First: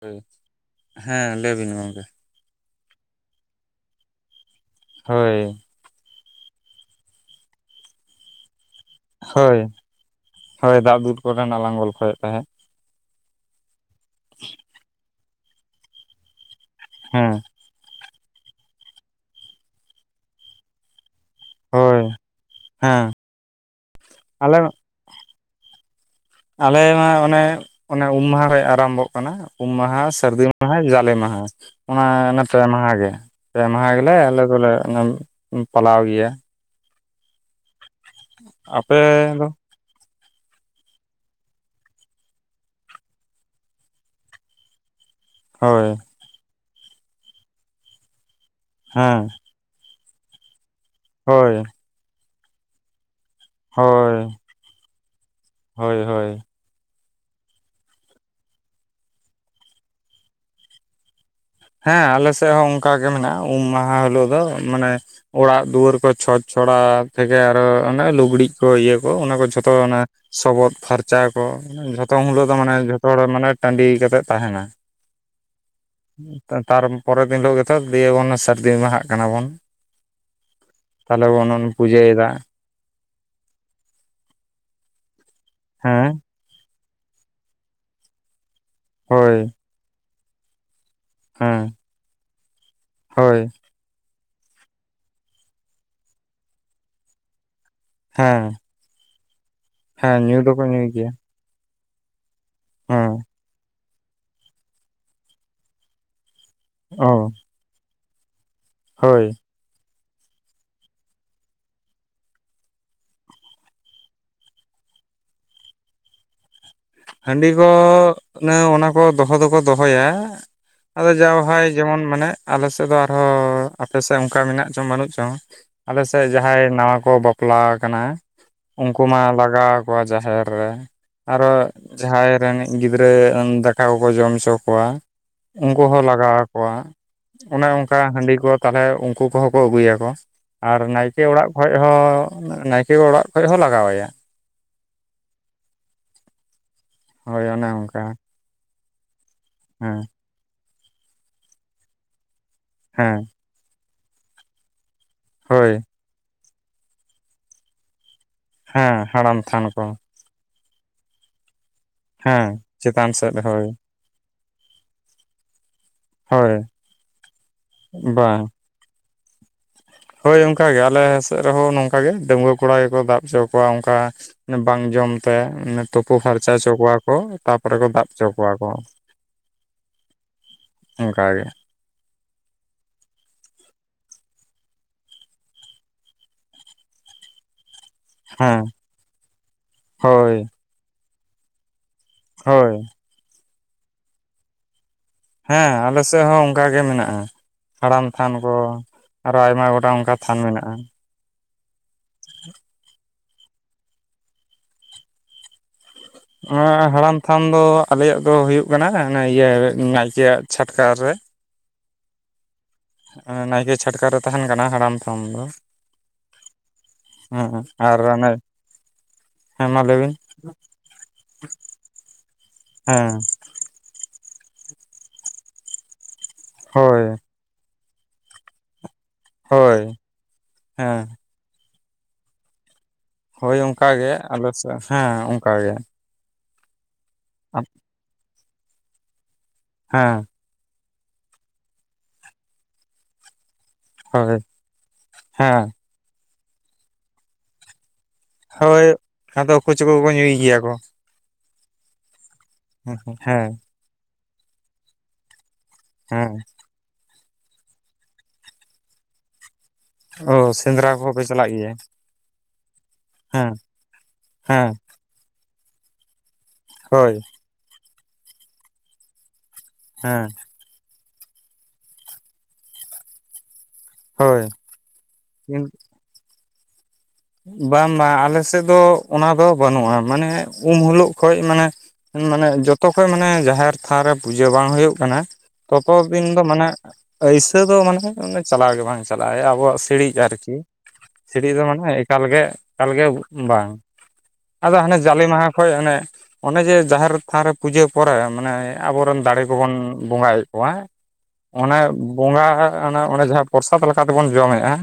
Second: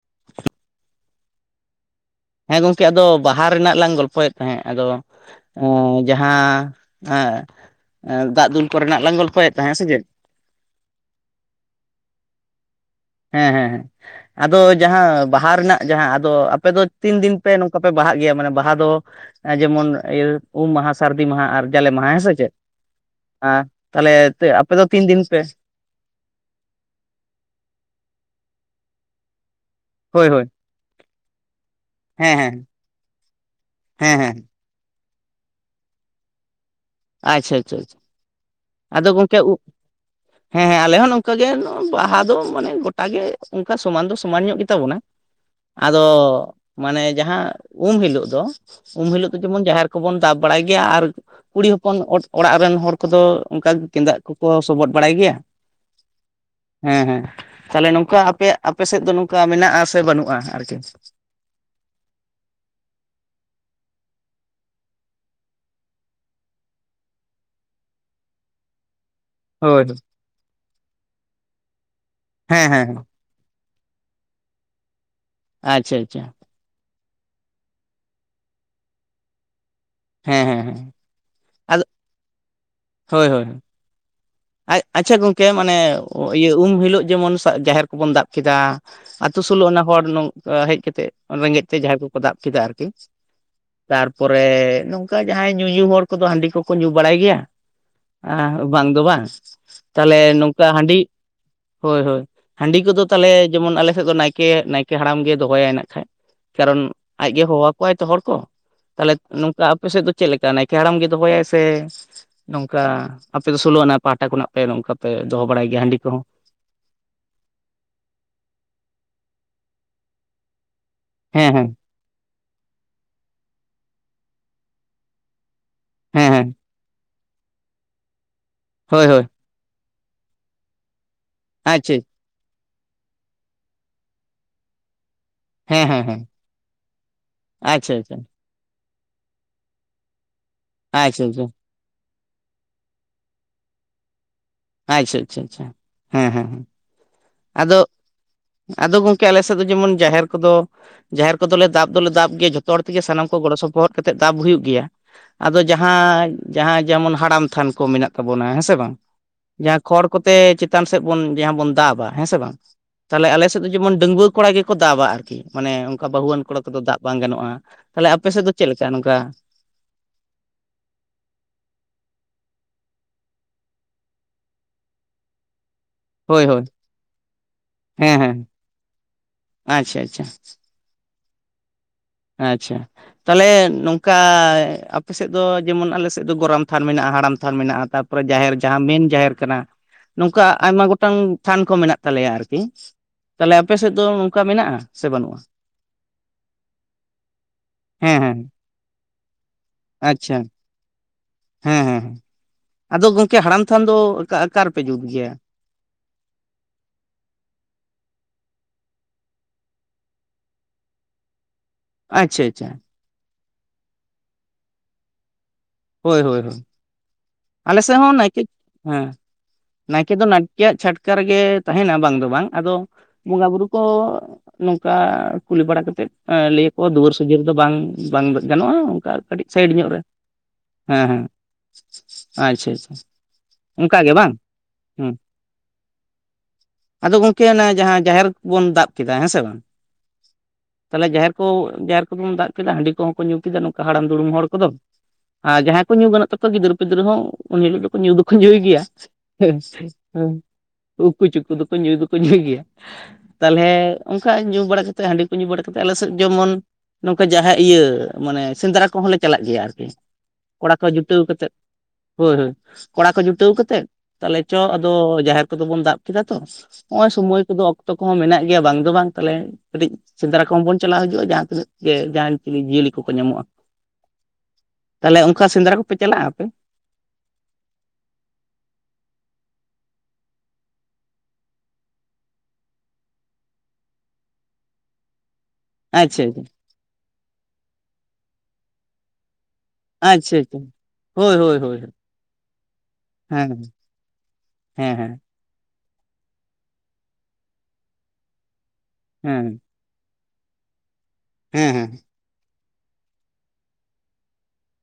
ᱦᱩᱸ ᱦᱮᱸ ᱞᱟᱹᱭ ᱵᱤᱱ ᱜᱚᱢᱠᱮ ᱦᱮᱸ ᱜᱚᱝᱠᱮ ᱟᱫᱚ ᱵᱟᱦᱟ ᱨᱮᱱᱟᱜ ᱞᱟᱝ ᱜᱚᱞᱯᱷᱚᱭᱮᱫ ᱛᱟᱦᱮᱸᱫ ᱟᱫᱚ ᱦᱳᱭ ᱮᱸ ᱡᱟᱦᱟᱸ ᱮᱸ ᱮᱸ ᱫᱟᱜ ᱫᱩᱞ ᱠᱚᱨᱮᱱᱟᱜ ᱞᱟᱝ ᱜᱚᱞᱯᱚᱭᱮᱫ ᱦᱳᱭ ᱛᱟᱦᱮᱸᱜ ᱥᱮ ᱪᱮᱫ ᱦᱳᱭ ᱫᱟᱜ ᱫᱩᱞ ᱠᱚᱨᱮᱱᱟᱜ ᱞᱟᱝ ᱜᱚᱞᱯᱷᱚᱭᱮᱫ ᱛᱟᱦᱮᱸᱫ ᱦᱮᱸ ᱦᱮᱸ ᱦᱮᱸ ᱟᱫᱚ ᱡᱟᱦᱟᱸ ᱵᱟᱦᱟ ᱨᱮᱱᱟᱜ ᱡᱟᱦᱟᱸ ᱟᱫᱚ ᱟᱯᱮ ᱫᱚ ᱛᱤᱱ ᱦᱮᱸ ᱫᱤᱱ ᱯᱮ ᱱᱚᱝᱠᱟ ᱯᱮ ᱵᱟᱦᱟᱜ ᱜᱮᱭᱟ ᱢᱟᱱᱮ ᱵᱟᱦᱟ ᱫᱚ ᱡᱮᱢᱚᱱ ᱤᱭᱟᱹ ᱩᱢ ᱢᱟᱦᱟ ᱥᱟᱹᱨᱫᱤ ᱢᱟᱦᱟ ᱟᱨ ᱟᱨ ᱡᱟᱞᱮ ᱦᱳᱭ ᱢᱟᱦᱟ ᱦᱮᱸ ᱥᱮ ᱪᱮᱫ ᱦᱮᱸ ᱛᱟᱦᱚᱞᱮ ᱟᱞᱮ ᱟᱯᱮ ᱫᱚ ᱛᱤᱱ ᱫᱤᱱ ᱯᱮ ᱟᱞᱮ ᱢᱟ ᱚᱱᱮ ᱚᱱᱮ ᱩᱢ ᱢᱟᱦᱟ ᱨᱮ ᱟᱨᱟᱢᱵᱷᱚᱜ ᱠᱟᱱᱟ᱾ ᱩᱢ ᱢᱟᱦᱟ ᱦᱳᱭ ᱥᱟᱹᱨᱫᱤ ᱦᱳᱭ ᱢᱟᱦᱟ ᱡᱟᱞᱮ ᱢᱟᱦᱟ ᱚᱱᱟ ᱦᱮᱸ ᱚᱱᱟ ᱦᱮᱸ ᱯᱮ ᱢᱟᱦᱟ ᱜᱮ ᱯᱮ ᱢᱟᱦᱟ ᱜᱮᱞᱮ ᱦᱮᱸ ᱦᱮᱸ ᱟᱞᱮ ᱫᱚᱞᱮ ᱚᱱᱟᱢ ᱯᱟᱞᱟᱣ ᱜᱮᱭᱟ᱾ ᱟᱪᱪᱷᱟ ᱟᱪᱪᱷᱟ ᱟᱪᱪᱷᱟ ᱟᱯᱮ ᱟᱫᱚ ᱜᱚᱝᱠᱮ ᱫᱚ ᱩᱵ [inaudible] ᱦᱮᱸ ᱦᱮᱸ ᱟᱞᱮ ᱦᱚᱸ ᱱᱚᱝᱠᱟ ᱜᱮ ᱵᱟᱦᱟ ᱫᱚ ᱢᱟᱱᱮ ᱜᱚᱴᱟ ᱜᱮ ᱚᱱᱠᱟ ᱥᱚᱢᱟᱱ ᱫᱚ ᱥᱚᱢᱟᱱ ᱧᱚᱜ ᱜᱮᱛᱟ ᱵᱚᱱᱟ᱾ ᱦᱳᱭ ᱟᱫᱚ ᱢᱟᱱᱮ ᱡᱟᱦᱟᱸ ᱩᱢ ᱦᱤᱞᱳᱜ ᱫᱚ ᱩᱢ ᱦᱮᱸ ᱦᱤᱞᱳᱜ ᱫᱚ ᱡᱮᱢᱚᱱ ᱡᱟᱦᱮᱨ ᱠᱚᱵᱚᱱ ᱫᱟᱵᱽ ᱵᱟᱲᱟᱭ ᱜᱮᱭᱟ ᱟᱨ ᱦᱳᱭ ᱡᱠᱷᱚᱱ ᱚᱲᱟᱜ ᱨᱮᱱ ᱦᱚᱲ ᱠᱚᱫᱚ ᱚᱱᱠᱟ ᱦᱳᱭ ᱜᱮᱸᱫᱟᱜ ᱠᱚᱠᱚ ᱥᱚᱵᱚᱫ ᱵᱟᱲᱟᱭ ᱜᱮᱭᱟ᱾ ᱦᱳᱭ ᱦᱳᱭ ᱦᱮᱸ ᱦᱮᱸ ᱛᱟᱦᱞᱮ ᱱᱚᱝᱠᱟ ᱟᱯᱮᱭᱟᱜ ᱟᱯᱮ ᱥᱮᱫ ᱫᱚ ᱱᱚᱝᱠᱟ ᱢᱮᱱᱟᱜ ᱥᱮ ᱵᱟᱹᱱᱩᱜᱼᱟ ᱟᱨᱠᱤ ᱦᱮᱸ ᱟᱞᱮ ᱥᱮᱫ ᱦᱚᱸ ᱚᱱᱠᱟ ᱜᱮ ᱢᱮᱱᱟᱜᱼᱟ ᱩᱢ ᱢᱟᱦᱟ ᱦᱤᱞᱳᱜ ᱫᱚ ᱢᱟᱱᱮ ᱚᱲᱟᱜ ᱫᱩᱣᱟᱹᱨ ᱠᱚ ᱪᱷᱚᱸ ᱪᱪᱷᱚᱲᱟ ᱛᱮᱜᱮ ᱟᱨᱚ ᱚᱱᱮ ᱞᱩᱜᱽᱲᱤᱡ ᱠᱚ ᱤᱭᱟᱹ ᱠᱚ ᱚᱱᱟ ᱠᱚ ᱡᱷᱚᱛᱚ ᱦᱳᱭ ᱚᱱᱟ ᱥᱚᱵᱚᱫ ᱯᱷᱟᱨᱪᱟ ᱠᱚ ᱡᱷᱚᱛᱚ ᱩᱱ ᱦᱤᱞᱟᱹᱜ ᱫᱚ ᱦᱮᱸ ᱢᱟᱱᱮ ᱦᱮᱸ ᱦᱮᱸ ᱡᱷᱚᱛᱚ ᱦᱚᱲ ᱢᱟᱱᱮ ᱴᱟᱺᱰᱤ ᱠᱟᱛᱮᱫ ᱛᱟᱦᱮᱱᱟ᱾ ᱟᱪᱪᱷᱟ ᱟᱪᱪᱷᱟ᱾ ᱛᱟᱨᱢᱯᱚᱨᱮ ᱫᱤᱱ ᱦᱤᱞᱳᱜ ᱜᱮᱛᱚ ᱫᱤᱭᱮ ᱵᱚᱱ ᱥᱟᱹᱨᱫᱤ ᱢᱟᱦᱟᱜ ᱠᱟᱱᱟ ᱵᱚᱱ ᱦᱮᱸ ᱦᱮᱸ ᱦᱮᱸ ᱛᱟᱦᱚᱞᱮ ᱵᱚᱱᱚᱱ ᱟᱫᱚ ᱯᱩᱡᱟᱹᱭᱮᱫᱟ᱾ ᱦᱳᱭ ᱦᱳᱭ ᱟᱪᱪᱷᱟ ᱜᱚᱝᱠᱮ ᱢᱟᱱᱮ ᱦᱮᱸ ᱤᱭᱟᱹ ᱩᱢ ᱦᱤᱞᱳᱜ ᱡᱮᱢᱚᱱ ᱡᱟᱦᱮᱨ ᱠᱚᱵᱚᱱ ᱫᱟᱵ ᱠᱮᱫᱟ᱾ ᱦᱳᱭ ᱟᱹᱛᱩ ᱥᱩᱞᱩ ᱚᱱᱟ ᱦᱚᱲ ᱱᱚᱝᱠ ᱦᱮᱡ ᱠᱟᱛᱮᱫ ᱨᱮᱸᱜᱮᱡ ᱦᱮᱸ ᱛᱮ ᱡᱟᱦᱟᱸᱭ ᱠᱚᱠᱚ ᱫᱟᱵ ᱠᱮᱫᱟ ᱟᱨᱠᱤ ᱦᱳᱭ ᱛᱟᱨᱯᱚᱨᱮ ᱱᱚᱝᱠᱟ ᱡᱟᱦᱟᱸᱭ ᱧᱩᱧᱩ ᱦᱚᱲ ᱠᱚᱫᱚ ᱦᱟᱺᱰᱤ ᱠᱚᱠᱚ ᱧᱩ ᱵᱟᱲᱟᱭ ᱜᱮᱭᱟ᱾ ᱦᱮᱸ [inaudible] ᱵᱟᱝ ᱫᱚ ᱵᱟᱝ ᱦᱮᱸ ᱛᱟᱞᱮ ᱧᱩ ᱫᱚᱠᱚ ᱱᱚᱝᱠᱟ ᱧᱩᱭ ᱦᱟᱺᱰᱤ ᱜᱮᱭᱟ ᱦᱳᱭ ᱦᱳᱭ ᱦᱟᱺᱰᱤ ᱠᱚᱫᱚ ᱦᱮᱸ ᱛᱟᱞᱮᱭᱟ ᱡᱮᱢᱚᱱ ᱟᱞᱮ ᱥᱮᱫ ᱫᱚ ᱱᱟᱭᱠᱮ ᱱᱟᱭᱠᱮ ᱦᱟᱲᱟᱢ ᱜᱮ ᱫᱚᱦᱚᱟᱭ ᱱᱟᱜ ᱠᱷᱟᱱᱡ ᱾ ᱠᱟᱨᱚᱱ ᱚ ᱟᱡᱜᱮ ᱦᱚᱦᱚ ᱠᱚᱣᱟᱭ ᱛᱚ ᱦᱚᱲ ᱠᱚ ᱛᱟᱞᱮᱫ ᱦᱳᱭ ᱱᱚᱝᱠᱟ ᱟᱯᱮᱥᱮᱫ ᱫᱚ ᱪᱮᱫ ᱞᱮᱠᱟ ᱱᱟᱭᱠᱮ ᱦᱟᱲᱟᱢ ᱜᱮ ᱫᱚᱦᱚᱭᱟᱭ ᱥᱮ ᱱᱚᱝᱠᱟ ᱟᱯᱮ ᱫᱚ ᱥᱳᱞᱳ ᱟᱱᱟ? ᱯᱟᱦᱴᱟ ᱠᱷᱚᱱᱟᱜ ᱯᱮ ᱱᱚᱝᱠᱟ ᱯᱮ ᱫᱚᱦᱚ ᱵᱟᱲᱟᱭ ᱜᱮᱭᱟ ᱦᱟᱺᱰᱤ ᱠᱚᱦᱚᱸ? ᱦᱟᱺᱰᱤ ᱠᱚ ᱚᱱᱮ ᱚᱱᱟ ᱠᱚ ᱫᱚᱦᱚ ᱫᱚᱠᱚ ᱫᱚᱦᱚᱭᱟ ᱾ ᱟᱫᱚ ᱦᱮᱸ ᱡᱟᱣᱦᱟᱭ ᱦᱮᱸ ᱡᱮᱢᱚᱱ ᱢᱟᱱᱮ ᱟᱞᱮ ᱥᱮᱫ ᱫᱚ ᱟᱨᱦᱚᱸ ᱟᱯᱮ ᱥᱮᱜ ᱚᱱᱠᱟ ᱢᱮᱱᱟᱜ ᱪᱚᱝ ᱵᱟᱹᱱᱩᱜ ᱪᱚᱝ ᱾ ᱦᱮᱸ ᱟᱞᱮᱥᱮᱜ ᱦᱮᱸ ᱡᱟᱦᱟᱸᱭ ᱱᱟᱣᱟ ᱠᱚ ᱵᱟᱯᱞᱟ ᱠᱟᱱᱟ ᱩᱱᱠᱩ ᱦᱳᱭ ᱢᱟ ᱦᱳᱭ ᱞᱟᱜ ᱜᱟᱣ ᱠᱚᱣᱟ ᱡᱟᱦᱮᱨ ᱨᱮ ᱟᱨᱚ [unintelligible] [unintelligible] ᱨᱟᱱᱤᱡ ᱜᱤᱫᱽᱨᱟᱹ [unintelligible] ᱫᱟᱠᱟ ᱵᱟᱠᱚ ᱡᱚᱢ ᱪᱚ ᱠᱚᱣᱟ᱾ ᱩᱝᱠᱩ ᱦᱮᱸ ᱦᱮᱸ ᱦᱚᱸ ᱦᱮᱸ ᱞᱟᱜᱟᱣ ᱟᱠᱚᱣᱟ ᱚᱱᱮ ᱟᱪᱪᱷᱟ ᱚᱝᱠᱟ ᱟᱪᱪᱷᱟ ᱦᱟᱺᱰᱤ ᱠᱚᱫ᱾ ᱛᱟᱦᱞᱮ ᱩᱱᱠᱩ ᱠᱚᱦᱚᱸ ᱠᱚ ᱟᱹᱜᱩ ᱭᱟᱠᱚ ᱟᱨ ᱱᱟᱭᱠᱮ ᱟᱪᱪᱷᱟ ᱟᱪᱪᱷᱟ ᱚᱲᱟᱜ ᱠᱷᱚᱡ᱾ [inaudible] ᱱᱟᱭᱠᱮ ᱚᱲᱟᱜ ᱠᱷᱚᱡ ᱦᱚᱸ ᱞᱟᱜᱟᱣᱟᱭᱟ᱾ [unintelligible] ᱦᱮᱸ ᱦᱮᱸ ᱾ ᱦᱳᱭ ᱚᱱᱮ ᱚᱱᱠᱟ᱾ ᱟᱫᱚ ᱜᱚᱝᱠᱮ ᱟᱞᱮ ᱥᱮᱫ ᱫᱚ ᱡᱮᱢᱚᱱ ᱦᱮᱸ ᱡᱟᱦᱮᱨ ᱠᱚᱫᱚ ᱡᱟᱦᱮᱨ ᱠᱚᱫᱚᱞᱮ ᱫᱟᱵ ᱫᱚᱞᱮ ᱫᱟᱵ ᱜᱮᱭᱟ ᱡᱚᱛ᱾ ᱛᱚᱨ ᱛᱮᱜᱮ ᱦᱮᱸ ᱥᱟᱱᱟᱢ ᱠᱚ ᱜᱚᱲᱚ ᱥᱚᱯᱚᱦᱚᱫ ᱠᱟᱛᱮᱜ ᱛᱟᱵ ᱦᱩᱭᱩᱜ ᱜᱮᱭᱟ ᱟᱫᱚ ᱦᱳᱭ ᱡᱟᱦᱟᱸᱭ ᱾ ᱡᱟᱦᱟᱸ ᱡᱮᱢᱚᱱ ᱦᱟᱲᱟᱢ ᱛᱷᱟᱱ ᱠᱚ ᱢᱮᱱᱟᱜ ᱛᱟᱵᱚᱱᱟ ᱦᱮᱸ ᱥᱮ ᱵᱟᱝ ᱦᱟᱲᱟᱢ ᱛᱷᱟᱱ ᱡᱟᱦᱟᱸ ᱠᱚ ᱠᱷᱚᱲ᱾ ᱠᱚᱛᱮ ᱪᱮᱛᱟᱱ ᱥᱮᱫ ᱵᱚᱱ ᱡᱟᱦᱟᱸ ᱵᱚᱱ ᱫᱟᱵᱟ ᱦᱮᱸ ᱥᱮ ᱵᱟᱝ᱾ ᱛᱷᱟᱞᱮ ᱟᱞᱮ ᱥᱮᱫ ᱫᱚ ᱡᱮᱢᱚᱱ ᱰᱟᱺᱜᱩᱣᱟᱹ ᱠᱚᱲᱟ ᱜᱮᱠᱚ ᱫᱟᱵᱟ ᱟᱨ ᱠᱤ ᱢᱟᱱᱮ ᱚᱱᱠᱟ ᱵᱟᱹᱦᱩᱣᱟᱱ ᱦᱳᱭ ᱠᱚᱲᱟ ᱛᱮᱫᱚ ᱫᱟᱜ ᱵᱟᱝ ᱜᱟᱱᱚᱜᱼᱟ᱾ ᱵᱟᱝ, ᱪᱮᱜ ᱞᱮᱠᱟ ᱱᱚᱝᱠᱟ? ᱦᱳᱭ ᱚᱝᱠᱟ ᱜᱮ ᱟᱞᱮ ᱥᱮᱜ ᱨᱮᱦᱚᱸ ᱱᱚᱝᱠᱟ ᱜᱮ ᱰᱟᱺᱜᱩᱣᱟᱹ ᱠᱚᱲᱟ ᱜᱮᱠᱚ ᱫᱟᱵ ᱪᱚ ᱠᱚᱣᱟ ᱚᱝᱠᱟ᱾ ᱵᱟᱝ ᱡᱚᱢ ᱛᱮ ᱤᱱᱟᱹᱛ ᱾ ᱛᱳᱯᱳ ᱦᱳᱭ ᱯᱷᱟᱨᱪᱟ ᱦᱳᱭ ᱪᱚ ᱠᱚᱣᱟ ᱠᱚ ᱛᱟᱯᱚᱨᱮ ᱠᱚ ᱫᱟᱵ ᱦᱮᱸ ᱪᱚ ᱦᱮᱸ ᱠᱚᱣᱟ ᱠᱚ᱾ ᱟᱪᱪᱷᱟ ᱟᱪᱪᱷᱟ ᱚᱝᱠᱟ ᱜᱮ ᱾ ᱟᱪᱪᱷᱟ, ᱛᱟᱞᱮᱱ ᱱᱚᱝᱠᱟ ᱟᱯᱮ ᱥᱮᱫ ᱫᱚ ᱡᱮᱢᱚᱱ ᱟᱞᱮ ᱥᱮᱜ ᱫᱚ ᱜᱚᱨᱟᱢ ᱛᱷᱟᱱ ᱢᱮᱱᱟᱜᱼᱟ ᱦᱟᱲᱟᱢ ᱛᱷᱟᱱ ᱢᱮᱱᱟᱜᱼᱟ ᱛᱟᱯ ᱯᱚᱲᱮᱨ ᱡᱟᱦᱮᱨ ᱦᱮᱸ ᱡᱟᱦᱟᱸ ᱢᱮᱱ ᱡᱟᱦᱮᱨ ᱠᱟᱱᱟ ᱦᱳᱭ ᱱᱚᱝᱠᱟ ᱟᱭᱢᱟ ᱜᱚᱴᱟᱝ ᱛᱷᱟᱱ ᱠᱚ ᱢᱮᱱᱟᱜ ᱛᱟᱞᱮᱭᱟ ᱟᱨ ᱠᱤ᱾ ᱦᱳᱭ ᱛᱟᱞᱮ ᱟᱯᱮ ᱥᱮᱫ ᱫᱚ ᱚᱝᱠᱟ ᱢᱮᱱᱟᱜᱼᱟ ᱥᱮ ᱵᱟᱹᱱᱩᱜᱼᱟ? ᱦᱮᱸ ᱟᱞᱮ ᱥᱮᱜ ᱦᱚᱸ ᱚᱝᱠᱟ ᱜᱮ ᱢᱮᱱᱟᱜᱼᱟ᱾ ᱦᱟᱲᱟᱢ ᱦᱮᱸ ᱛᱷᱟᱱ ᱦᱮᱸ ᱠᱚ ᱟᱨᱚ ᱟᱭᱢᱟ ᱜᱚᱴᱟᱝ ᱚᱱᱠᱟ ᱟᱪᱪᱷᱟ ᱛᱷᱟᱱ ᱢᱮᱱᱟᱜᱼᱟ᱾ ᱦᱮᱸ ᱦᱮᱸ ᱟᱫᱚ ᱜᱚᱝᱠᱮ ᱦᱟᱲᱟᱢ ᱛᱷᱟᱱ ᱫᱚ ᱚᱠᱟ, ᱟᱠᱟᱨ ᱨᱮᱯᱮ ᱡᱩᱛ ᱜᱮᱭᱟ? ᱱᱚᱣᱟ ᱦᱟᱲᱟᱱ ᱛᱷᱟᱱ ᱫᱚ ᱟᱞᱮᱭᱟᱜ ᱫᱚ ᱦᱩᱭᱩᱜ ᱠᱟᱱᱟ ᱚᱱᱮ ᱤᱭᱟᱹ ᱱᱟᱭᱠᱮᱭᱟᱜ ᱪᱷᱟᱴᱠᱟ ᱨᱮ᱾ ᱟᱪᱪᱷᱟ ᱟᱪᱪᱷᱟ, ᱱᱟᱭᱠᱮ ᱪᱷᱟᱴᱠᱟ ᱨᱮ ᱛᱟᱦᱮᱱ ᱠᱟᱱᱟ ᱦᱟᱲᱟᱢ ᱛᱷᱟᱢ ᱫᱚ᱾ ᱦᱳᱭ ᱦᱳᱭ ᱦᱮᱸ ᱟᱞᱮ ᱥᱮᱜ ᱟᱨ ᱦᱚᱸ ᱚᱱᱮ ᱱᱟᱭᱠᱮ ᱦᱮᱸ᱾ ᱦᱮᱸ ᱢᱟ ᱞᱟᱹᱭ ᱱᱟᱭᱠᱮ ᱵᱤᱱ ᱫᱚ ᱱᱟᱴᱠᱮᱭᱟᱜ ᱪᱷᱟᱴᱠᱟ ᱨᱮᱜᱮ ᱛᱟᱦᱮᱱᱟ ᱵᱟᱝ ᱫᱚ ᱵᱟᱝ ᱟᱫᱚ ᱦᱮᱸ ᱵᱚᱸᱜᱟ ᱵᱩᱨᱩ᱾ ᱠᱚ ᱱᱚᱝᱠᱟ ᱠᱩᱞᱤ ᱵᱟᱲᱟ ᱠᱟᱛᱮᱫ ᱮᱸ ᱞᱮᱭᱟᱠᱚ ᱦᱳᱭ ᱫᱩᱣᱟᱹᱨ ᱥᱚᱡᱷᱮ ᱨᱮ ᱫᱚ ᱵᱟᱝ᱾ ᱵᱟᱝ ᱜᱟᱱᱚᱜᱼᱟ, ᱚᱝᱠᱟ ᱟᱨ ᱠᱟᱹᱴᱤᱡ ᱥᱟᱭᱤᱰ ᱦᱳᱭ ᱧᱚᱸᱜ ᱨᱮ᱾ ᱦᱮᱸ ᱦᱮᱸ [inaudible] ᱟᱪᱪᱷᱟ ᱦᱳᱭ ᱚᱝᱠᱟ ᱚᱱᱠᱟ ᱜᱮ ᱵᱟᱝ ᱟᱞᱮ ᱥᱮᱜ ᱦᱮᱸ ᱚᱝᱠᱟ ᱜᱮ᱾ ᱟᱫᱚ ᱜᱚᱝᱠᱮ ᱚᱱᱮ ᱡᱟᱦᱟᱸ ᱡᱟᱦᱮᱨ ᱵᱚᱱ ᱫᱟᱵ ᱠᱮᱫᱟ ᱦᱮᱸ ᱥᱮ ᱵᱟᱝ᱾ ᱦᱮᱸ ᱛᱟᱞᱦᱮ ᱡᱟᱦᱮᱨ ᱠᱚ ᱡᱟᱦᱮᱨ ᱠᱚᱫᱚᱵᱚᱱ ᱫᱟᱜ ᱠᱮᱫᱟ ᱦᱟᱺᱰᱤ ᱠᱚᱦᱚᱸ ᱠᱚ ᱧᱩ ᱠᱮᱫᱟ ᱱᱚᱝᱠᱟ ᱦᱟᱲᱟᱢ ᱫᱩᱲᱩᱢ ᱦᱳᱭ ᱦᱚᱲ ᱠᱚᱫᱚ᱾ ᱟ ᱦᱮᱸ ᱡᱟᱦᱟᱸᱭ ᱠᱚ ᱧᱩ ᱜᱟᱱᱚᱜ ᱛᱟᱯᱮ ᱜᱤᱫᱟᱹᱨ ᱯᱤᱫᱟᱹᱨ ᱦᱚᱸ ᱤᱱ ᱦᱤᱞᱳᱜ ᱫᱚ ᱧᱩ ᱫᱚ᱾ ᱧᱩᱭ ᱜᱮᱭᱟ ᱦᱳᱭ ᱟᱫᱚ ᱦᱮᱸ ᱚᱠᱚᱭ ᱪᱚᱠᱚ ᱠᱚ ᱧᱩᱭ ᱦᱮᱸ ᱜᱮᱭᱟ ᱠᱚ [unintelligible] ᱩᱠᱩ ᱪᱩᱠᱩ ᱫᱚᱠᱚ ᱧᱩᱭ ᱫᱚᱠᱚ ᱧᱩᱭ ᱜᱮᱭᱟ ᱦᱮᱸ ᱛᱟᱞᱦᱮ ᱚᱱᱠᱟ ᱧᱩ ᱵᱟᱲᱟ ᱠᱟᱛᱮ ᱦᱟᱺᱰᱤ ᱠᱚ ᱧᱩ ᱵᱟᱲᱟ᱾ [unintelligible] ᱟᱞᱮ ᱥᱮᱫ ᱦᱮᱸ ᱡᱮᱢᱚᱱ ᱱᱚᱝᱠᱟ ᱡᱟᱦᱟᱸ ᱤᱭᱟᱹ ᱢᱟᱱᱮ ᱥᱮᱸᱫᱽᱨᱟ ᱠᱚᱦᱚᱸ ᱞᱮ ᱪᱟᱞᱟᱜ ᱜᱮᱭᱟ ᱟᱨᱠᱤ ᱚ ᱠᱚᱲᱟ ᱠᱚ ᱥᱮᱸᱫᱽᱨᱟ ᱠᱚᱦᱚᱸ ᱡᱩᱴᱟᱹᱣ ᱯᱮ ᱪᱟᱞᱟᱜ ᱠᱟᱛᱮᱫ ᱜᱮᱭᱟ ᱦᱳᱭ ᱦᱳᱭ ᱠᱚᱲᱟ ᱠᱚ ᱦᱮᱸ ᱡᱩᱴᱟᱹᱣ ᱠᱟᱛᱮᱫ ᱛᱟᱦᱚᱞᱮ ᱪᱚ ᱦᱮᱸ ᱟᱫᱚ ᱡᱟᱦᱮᱨ᱾ [unintelligible] ᱫᱚ ᱵᱚᱱ ᱫᱟᱵ ᱠᱮᱫᱟ ᱛᱚ ᱱᱚᱜ-ᱚᱭ ᱦᱳᱭ ᱥᱚᱢᱚᱭ ᱠᱚᱫᱚ ᱚᱠᱛᱚ ᱠᱚᱦᱚᱸ ᱢᱮᱱᱟᱜ ᱜᱮᱭᱟ ᱵᱟᱝ ᱫᱚ ᱵᱟᱝ ᱛᱟᱦᱚᱞᱮ᱾ ᱠᱟᱹᱴᱤᱡ ᱦᱮᱸ ᱥᱮᱸᱫᱽᱨᱟ ᱠᱚᱦᱚᱸ ᱵᱚᱱ ᱪᱟᱞᱟᱣ ᱦᱤᱡᱩᱜᱼᱟ ᱡᱟᱦᱟᱸ ᱛᱤᱱᱟᱹᱜ ᱜᱮ ᱡᱟᱦᱟᱱ [unintelligible] ᱡᱤᱭᱟᱹᱞᱤ ᱠᱚᱠᱚ ᱧᱟᱢᱚᱜᱼᱟ᱾ ᱦᱳᱭ ᱛᱟᱦᱚᱞᱮ ᱚᱱᱠᱟ ᱥᱮᱸᱫᱽᱨᱟ ᱠᱚᱯᱮ ᱪᱟᱞᱟᱜᱼᱟ ᱟᱯᱮ᱾ ᱵᱟᱝ ᱵᱟᱝ ᱟᱞᱮ ᱥᱮᱫ ᱫᱚ ᱚᱱᱟ ᱫᱚ ᱵᱟᱹᱱᱩᱜᱼᱟ ᱢᱟᱱᱮ ᱩᱢ ᱦᱤᱞᱳᱜ ᱠᱷᱚᱡ ᱢᱟᱱᱮ᱾ ᱢᱟᱱᱮ ᱡᱚᱛᱚ ᱠᱷᱚᱡ ᱢᱟᱱᱮ ᱡᱟᱦᱮᱨ ᱛᱷᱟᱱ ᱨᱮ ᱯᱩᱡᱟᱹ ᱵᱟᱝ ᱦᱩᱭᱩᱜ ᱠᱟᱱᱟ᱾ ᱛᱚᱛᱚ ᱟᱪᱪᱷᱟ ᱫᱤᱱ ᱫᱚ ᱢᱟᱱᱮ ᱟᱹᱭᱥᱟᱹ ᱫᱚ ᱢᱟᱱᱮ ᱪᱟᱞᱟᱣ ᱜᱮ ᱵᱟᱝ ᱪᱟᱞᱟᱜᱼᱟ ᱟᱵᱚᱣᱟᱜ ᱥᱤᱬᱤᱡ ᱟᱪᱪᱷᱟ ᱟᱨᱠᱤ ᱟᱪᱪᱷᱟ ᱦᱳᱭ ᱥᱤᱬᱤ ᱦᱳᱭ ᱫᱚ ᱦᱳᱭ ᱢᱟᱱᱮ᱾ [unintelligible] ᱮᱠᱟᱞ ᱜᱮ ᱵᱟᱝ, ᱦᱮᱸ ᱟᱫᱚ ᱦᱮᱸ ᱦᱟᱱᱮ ᱦᱮᱸ ᱡᱟᱞᱮ ᱢᱟᱦᱟᱸ ᱠᱷᱚᱱ ᱚᱱᱮ ᱚᱱᱮ ᱡᱮ ᱡᱟᱦᱮᱨ ᱛᱷᱟᱱ ᱨᱮ ᱯᱩᱡᱟᱹ ᱯᱚᱨᱮ ᱢᱟᱱᱮ ᱟᱵᱚᱨᱮᱱ ᱫᱟᱲᱮ ᱦᱮᱸ ᱠᱚᱵᱚᱱ ᱵᱚᱸᱜᱟ ᱭᱮᱫ ᱠᱚᱣᱟ ᱦᱮᱸ ᱚᱱᱮ ᱦᱮᱸ ᱵᱚᱸᱜᱟ ᱚᱱᱮ ᱡᱟᱦᱟᱸ ᱯᱨᱚᱥᱟᱫᱽ, ᱞᱮᱠᱟᱛᱮᱵᱚᱱ ᱡᱚᱢᱮᱫᱼᱟ᱾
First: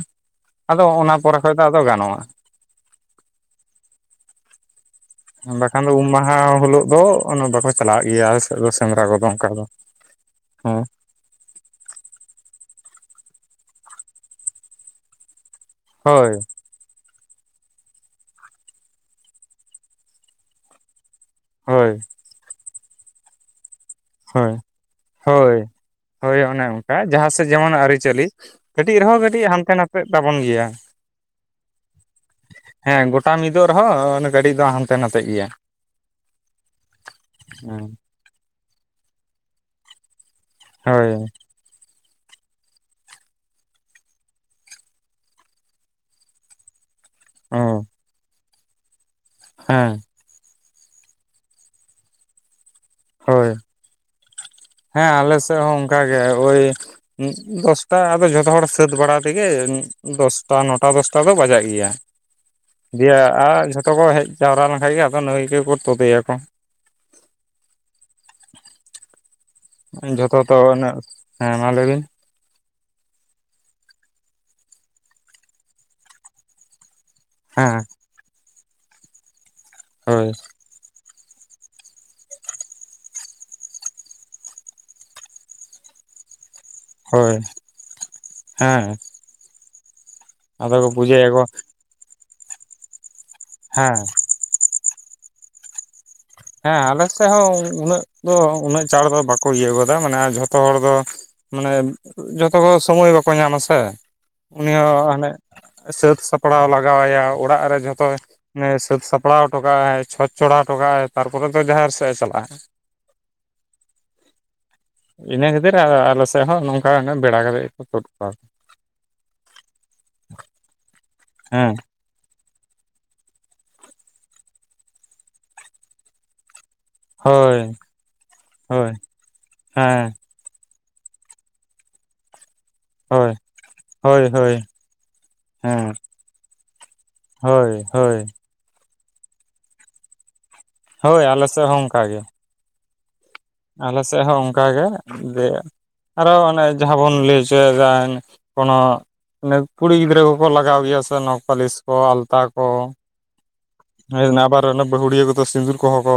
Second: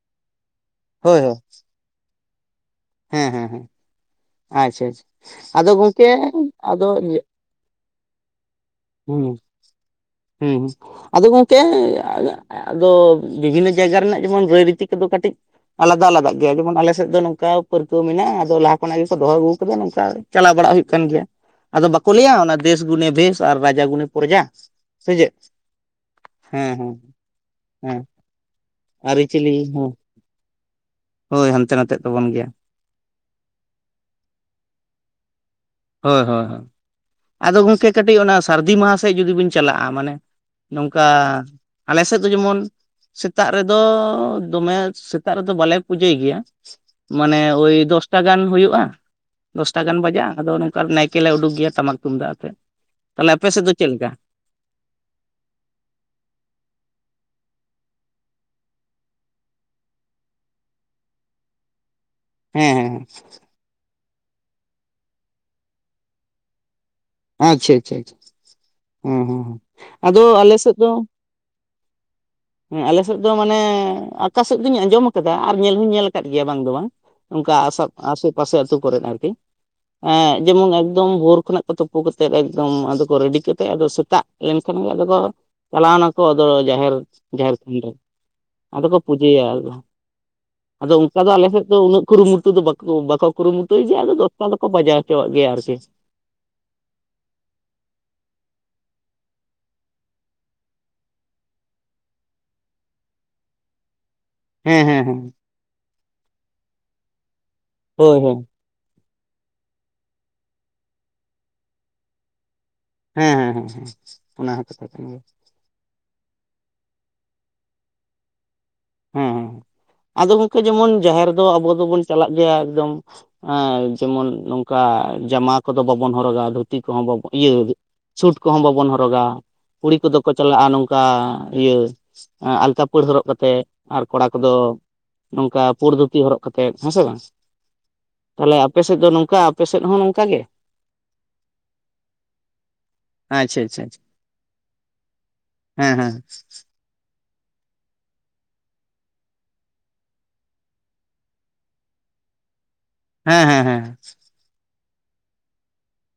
ᱟᱫᱚ ᱚᱱᱟ ᱦᱳᱭ ᱦᱳᱭ ᱯᱚᱨᱮ ᱠᱷᱚᱭ ᱫᱚ ᱟᱫᱚ ᱜᱟᱱᱚᱜᱼᱟ᱾ [inaudible] ᱦᱮᱸ ᱦᱮᱸ ᱦᱮᱸ ᱟᱪᱪᱷᱟ ᱟᱪᱪᱷᱟ ᱟᱫᱚ ᱵᱟᱠᱷᱟᱱ ᱫᱚ ᱜᱚᱝᱠᱮ ᱩᱢ ᱢᱟᱦᱟ ᱦᱤᱞᱳᱜ ᱟᱫᱚ ᱫᱚ ᱚᱱᱟ ᱵᱟᱠᱚ ᱪᱟᱞᱟᱜ ᱜᱮᱭᱟ ᱥᱮᱸᱫᱽᱨᱟ ᱦᱩᱸ ᱠᱚᱫᱚ ᱚᱝᱠᱟ ᱫᱚ ᱦᱩᱸ ᱦᱩᱸ ᱦᱮᱸ ᱟᱫᱚ ᱜᱚᱢᱠᱮ ᱟᱫᱚ ᱵᱤᱵᱷᱤᱱᱱᱚ ᱡᱟᱭᱜᱟ ᱨᱮᱱᱟᱜ ᱡᱮᱢᱚᱱ ᱨᱟᱹᱭ ᱨᱤᱛᱤ ᱠᱚᱫᱚ ᱠᱟᱹᱴᱤᱡ ᱟᱞᱟᱫᱟ ᱟᱞᱟᱫᱟ ᱦᱳᱭ ᱜᱮᱭᱟ ᱡᱮᱢᱚᱱ ᱟᱞᱮᱥᱮᱫ ᱫᱚ ᱱᱚᱝᱠᱟ ᱯᱟᱹᱨᱠᱟᱹᱣ ᱢᱮᱱᱟᱜᱼᱟ᱾ ᱟᱫᱚ ᱞᱟᱦᱟ ᱠᱷᱚᱱᱟᱜ ᱜᱮᱠᱚ ᱫᱚᱦᱚ ᱟᱹᱜᱩ ᱟᱠᱟᱫᱟ ᱱᱚᱝᱠᱟ ᱪᱟᱞᱟᱣ ᱵᱟᱲᱟ ᱦᱩᱭᱩᱜ ᱠᱟᱱ ᱜᱮᱭᱟ᱾ ᱟᱫᱚ ᱦᱳᱭ ᱵᱟᱠᱚ ᱞᱟᱹᱭᱟ ᱚᱱᱟ ᱫᱮᱥ ᱜᱩᱱᱮ ᱵᱮᱥ ᱟᱨ ᱨᱟᱡᱟ ᱜᱩᱱᱮ ᱯᱨᱚᱡᱟ ᱦᱳᱭ, ᱥᱮ ᱪᱮᱫ ᱦᱳᱭ, ᱦᱳᱭ ᱚᱱᱮ ᱦᱮᱸ ᱦᱮᱸ ᱚᱱᱠᱟ ᱡᱟᱦᱟᱸ ᱥᱮᱫ ᱡᱮᱢᱚᱱ ᱟᱹᱨᱤ ᱦᱮᱸ ᱪᱟᱹᱞᱤ ᱠᱟᱹᱴᱤᱡ ᱨᱮᱦᱚᱸ, ᱠᱟᱹᱴᱤᱡ ᱟᱹᱨᱤᱪᱟᱹᱞᱤ ᱦᱟᱱᱛᱮ ᱦᱮᱸ ᱱᱟᱛᱮ ᱛᱟᱵᱚᱱ ᱜᱮᱭᱟ᱾ ᱦᱳᱭ, ᱦᱟᱱᱛᱮ ᱱᱟᱛᱮᱜ ᱛᱟᱵᱚᱱ ᱜᱮᱭᱟ᱾ ᱦᱮᱸ ᱜᱚᱴᱟ ᱢᱤᱫᱚᱜ ᱨᱮᱦᱚᱸ ᱜᱟᱹᱴᱤᱡ ᱫᱚ ᱦᱟᱱᱛᱮ ᱱᱟᱛᱮ ᱜᱮᱭᱟ᱾ ᱦᱳᱭ ᱦᱳᱭ ᱦᱳᱭ᱾ ᱟᱫᱚ ᱜᱚᱝᱠᱮ ᱠᱟᱹᱴᱤᱡ ᱚᱱᱟ ᱥᱟᱹᱨᱫᱤ ᱢᱟᱦᱟ ᱥᱮᱫ ᱡᱩᱫᱤ ᱵᱤᱱ ᱪᱟᱞᱟᱜᱼᱟ᱾ ᱢᱟᱱᱮ ᱱᱚᱝᱠᱟ ᱦᱳᱭ ᱟᱞᱮ ᱥᱮᱫ ᱫᱚ ᱡᱮᱢᱚᱱ ᱥᱮᱛᱟᱜ ᱨᱮᱫᱚ, ᱫᱚᱢᱮ ᱥᱮᱛᱟᱜ ᱨᱮᱫᱚ ᱵᱟᱞᱮ ᱯᱩᱡᱟᱹᱭ ᱜᱮᱭᱟ᱾ ᱢᱟᱱᱮ ᱚ ᱳᱭ ᱫᱚᱥᱴᱟ ᱜᱟᱱ ᱦᱩᱭᱩᱜᱼᱟ᱾ ᱫᱚᱥᱴᱟ ᱦᱮᱸ ᱜᱟᱱ ᱵᱟᱡᱟᱜ ᱟᱫᱚ ᱱᱚᱝᱠᱟ ᱱᱟᱭᱠᱮ ᱞᱮ ᱩᱰᱩᱩᱠ ᱜᱮᱭᱟ ᱴᱟᱢᱟᱠ ᱛᱩᱢᱫᱟᱜ ᱟᱛᱮᱫ, ᱛᱟᱦᱚᱞᱮ ᱟᱯᱮ ᱦᱳᱭ ᱥᱮᱫ ᱫᱚ ᱪᱮᱫ ᱞᱮᱠᱟ ᱦᱮᱸ ᱟᱞᱮ ᱥᱮᱫ ᱦᱚᱸ ᱚ ᱝᱠᱟᱜ ᱜᱮ ᱳᱭ ᱫᱚᱥᱴᱟ ᱟᱫᱚ ᱡᱷᱚᱛᱚ ᱦᱚᱲ ᱥᱟᱹᱛ ᱵᱟᱲᱟ ᱛᱮᱜᱮ, ᱫᱚᱥᱴᱟ ᱱᱚᱴᱟ ᱫᱚᱥᱴᱟ ᱫᱚ ᱵᱟᱡᱟᱜ ᱜᱮᱭᱟ᱾ ᱦᱮᱸ ᱦᱮᱸ ᱫᱤᱭᱮ ᱟ, ᱡᱷᱚᱛᱚ ᱠᱚ ᱦᱮᱡ ᱡᱟᱣᱨᱟ ᱞᱮᱱᱠᱷᱟᱡ ᱜᱮ ᱟᱫᱚ ᱱᱟᱹᱭ ᱜᱮᱠᱚ ᱛᱩᱫᱮᱭᱟ ᱠᱚ᱾ ᱟᱪᱪᱷᱟ ᱟᱪᱪᱷᱟ ᱦᱮᱸ ᱦᱮᱸ ᱦᱮᱸ ᱟᱫᱚ ᱡᱷᱚᱛᱚ ᱟᱞᱮ ᱛᱚ ᱥᱮᱫ ᱫᱚ ᱩᱱᱟᱹᱜ ᱦᱮᱸ ᱢᱟ ᱞᱟᱹᱭ ᱵᱤᱱ ᱦᱮᱸ ᱟᱞᱮᱥᱮᱫ ᱫᱚ ᱢᱟᱱᱮ, ᱟᱠᱟ ᱥᱮᱫ ᱫᱚᱧ ᱟᱸᱡᱚᱢ ᱟᱠᱟᱫᱟ ᱟᱨ ᱧᱮᱞ ᱦᱚᱧ ᱧᱮᱞ ᱟᱠᱟᱫ ᱜᱮᱭᱟ ᱵᱟᱝ ᱫᱚ ᱵᱟᱝ ᱚᱝᱠᱟ ᱟᱥᱚ ᱦᱮᱸ ᱟᱥᱮ ᱯᱟᱥᱮ ᱟᱹᱛᱩᱳ ᱠᱚᱨᱮ ᱟᱨᱠᱤ, ᱦᱳᱭ ᱡᱮᱢᱚᱱ ᱮᱠᱫᱚᱢ ᱵᱷᱳᱨ ᱠᱷᱚᱱᱟᱜ ᱛᱳᱯᱳ ᱠᱟᱛᱮᱫ ᱮᱠᱫᱚᱢ ᱟᱫᱚ ᱠᱚ ᱨᱮᱰᱤ ᱠᱟᱛᱮ ᱟᱫᱚ ᱥᱮᱛᱟᱜ ᱞᱮᱱᱠᱷᱟᱱ ᱜᱮ ᱟᱫᱚ ᱠᱚ ᱪᱟᱞᱟᱣ ᱱᱟᱠᱚ ᱟᱫᱚ ᱡᱟᱦᱮᱨ ᱦᱳᱭ ᱡᱟᱦᱮᱨ ᱛᱷᱟᱱ ᱨᱮ ᱟᱫᱚ ᱦᱮᱸ ᱠᱚ ᱯᱩᱡᱟᱹᱭᱟ ᱟᱞᱮᱥᱮᱜ ᱦᱚᱸ ᱠᱚ ᱟᱫᱚ ᱚᱱᱠᱟ ᱫᱚ ᱯᱩᱡᱟᱹᱭᱟᱠᱚ ᱟᱞᱮᱥᱮᱜ ᱫᱚ ᱩᱱᱟᱹᱜ ᱠᱩᱨᱩᱢᱩᱴᱩ ᱫᱚ ᱵᱟᱠᱚ ᱵᱟᱠᱚ ᱠᱩᱨᱩᱢᱩᱴᱩᱭ ᱦᱮᱸ ᱜᱮᱭᱟ ᱟᱫᱚ ᱫᱚᱥᱴᱟ ᱫᱚᱠᱚ ᱵᱟᱡᱟᱣ ᱦᱚᱪᱚᱣᱟᱜ ᱜᱮᱭᱟ ᱟᱨᱠᱤ᱾ ᱦᱮᱸ ᱟᱞᱮ ᱥᱮᱫ ᱦᱚᱸ ᱩᱱᱟᱹᱜ ᱫᱚ ᱩᱱᱟᱹᱜ ᱪᱟᱲ ᱫᱚ ᱵᱟᱠᱚ ᱤᱭᱟᱹ ᱠᱟᱫᱟ ᱢᱟᱱᱮ ᱡᱷᱚᱛᱚ ᱦᱚᱲ ᱫᱚ, ᱢᱟᱱᱮ ᱡᱚᱛᱚ ᱦᱚᱸ ᱥᱚᱢᱚᱭ ᱵᱟᱠᱚ ᱧᱟᱢᱟ ᱥᱮ᱾ ᱩᱱᱤ ᱦᱮᱸ ᱦᱮᱸ ᱦᱚᱸ ᱦᱮᱸ ᱦᱟᱱᱮ ᱥᱟᱹᱛ ᱥᱟᱯᱲᱟᱣ ᱞᱟᱜᱟᱣ ᱟᱭᱟ ᱚᱲᱟᱜ ᱨᱮ ᱡᱷᱚᱛᱚ ᱦᱳᱭ ᱦᱳᱭ ᱚᱱᱮ ᱥᱟᱹᱛ ᱥᱟᱯᱲᱟᱣ ᱦᱚᱴᱚ ᱠᱟᱜᱼᱟᱭ ᱪᱷᱚᱸᱪ ᱪᱷᱚᱲᱟᱣ ᱦᱚᱴᱚᱠᱟᱜᱼ ᱟᱭ ᱛᱟᱨᱯᱚᱨᱮ ᱫᱚ ᱡᱟᱦᱮᱨ ᱥᱮᱫᱼᱮ ᱪᱟᱞᱟᱜᱼᱟ᱾ ᱦᱮᱸ ᱦᱮᱸ ᱦᱮᱸ ᱚᱱᱟ ᱦᱚᱸ ᱠᱟᱛᱷᱟ ᱠᱟᱱ ᱜᱮᱭᱟ, ᱱᱤᱭᱟᱹ ᱠᱷᱟᱛᱤᱨ ᱟᱻ ᱟᱞᱮᱥᱮᱜ [unintelligible] ᱦᱚᱸ ᱱᱚᱝᱠᱟ ᱵᱮᱲᱟ ᱠᱟᱛᱮᱫ ᱜᱮᱠᱚ ᱛᱩᱫ ᱠᱚᱣᱟ, ᱦᱮᱸ ᱦᱮᱸ ᱟᱫᱚ ᱜᱚᱝᱠᱮ ᱡᱮᱢᱚᱱ ᱡᱟᱦᱮᱨ ᱫᱚ ᱟᱵᱚ ᱦᱮᱸ ᱫᱚᱵᱚᱱ ᱪᱟᱞᱟᱜ ᱜᱮᱭᱟ ᱮᱠᱫᱚᱢ ᱡᱮᱢᱚᱱ ᱱᱚᱝᱠᱟ ᱡᱟᱢᱟ ᱠᱚᱫᱚ ᱵᱟᱵᱚᱱ ᱦᱚᱨᱚᱜᱟ ᱟᱫᱚ ᱫᱷᱩᱛᱤ ᱠᱚᱦᱚᱸ ᱵᱟᱵᱚ ᱤᱭᱟᱹ ᱦᱳᱭ ᱥᱩᱴ ᱠᱚᱦᱚᱸ ᱵᱟᱵᱚᱱ ᱦᱳᱭ ᱦᱚᱨᱚᱜᱟ ᱠᱩᱲᱤ ᱦᱮᱸ ᱠᱚᱫᱚ ᱠᱚ ᱪᱟᱞᱟᱜᱼᱟ ᱱᱚᱝᱠᱟ ᱤᱭᱟᱹ ᱟᱞᱛᱟ ᱯᱟᱹᱲ ᱦᱚᱨᱚᱜ ᱦᱳᱭ ᱠᱟᱛᱮᱜ᱾ ᱟᱨ ᱦᱳᱭ ᱠᱚᱲᱟ ᱠᱚᱫᱚ ᱦᱳᱭ ᱱᱚᱝᱠᱟ ᱦᱮᱸ ᱯᱩᱲ ᱫᱷᱩᱛᱤ ᱦᱚᱨᱚᱜ ᱠᱟᱛᱮ ᱦᱮᱸᱥᱮ ᱵᱟᱝ, ᱦᱳᱭ ᱦᱳᱭ ᱛᱟᱦᱚᱞᱮ ᱟᱯᱮᱥᱮᱫ ᱫᱚ ᱱᱚᱝᱠᱟ ᱟᱯᱮᱥᱮᱫ ᱦᱚᱸ ᱱᱚᱝᱠᱟ ᱜᱮ? ᱦᱳᱭ ᱟᱞᱮ ᱥᱮᱜ ᱦᱚᱸ ᱚᱱᱠᱟ ᱜᱮ᱾ ᱟᱪᱪᱷᱟ ᱟᱪᱪᱷᱟ ᱟᱞᱮ ᱥᱮᱜ ᱦᱚᱸ ᱚᱱᱠᱟᱜᱮ ᱡᱮ ᱦᱮᱸ ᱦᱮᱸ ᱟᱨᱚ ᱚᱱᱮ, ᱡᱟᱦᱟᱸ ᱵᱚᱱ ᱞᱟᱹᱭ ᱦᱚᱪᱚᱭᱫᱟᱱ ᱠᱳᱱᱳ ᱚᱱᱮ ᱠᱩᱲᱤ ᱜᱤᱫᱽᱨᱟᱹ ᱠᱚᱠᱚ ᱞᱟᱜᱟᱣ ᱜᱮᱭᱟ ᱥᱮ ᱱᱚᱠ ᱯᱟᱞᱤᱥ ᱠᱚ ᱟᱞᱛᱟ ᱠᱚ ᱦᱮᱸ ᱦᱮᱸ ᱦᱮᱸ᱾ ᱱᱮ ᱟᱵᱟᱨ ᱵᱟᱦᱩᱲᱤᱭᱟᱹ ᱠᱚᱫᱚ ᱥᱤᱸᱫᱩᱨ ᱠᱚᱦᱚᱸ ᱠᱚ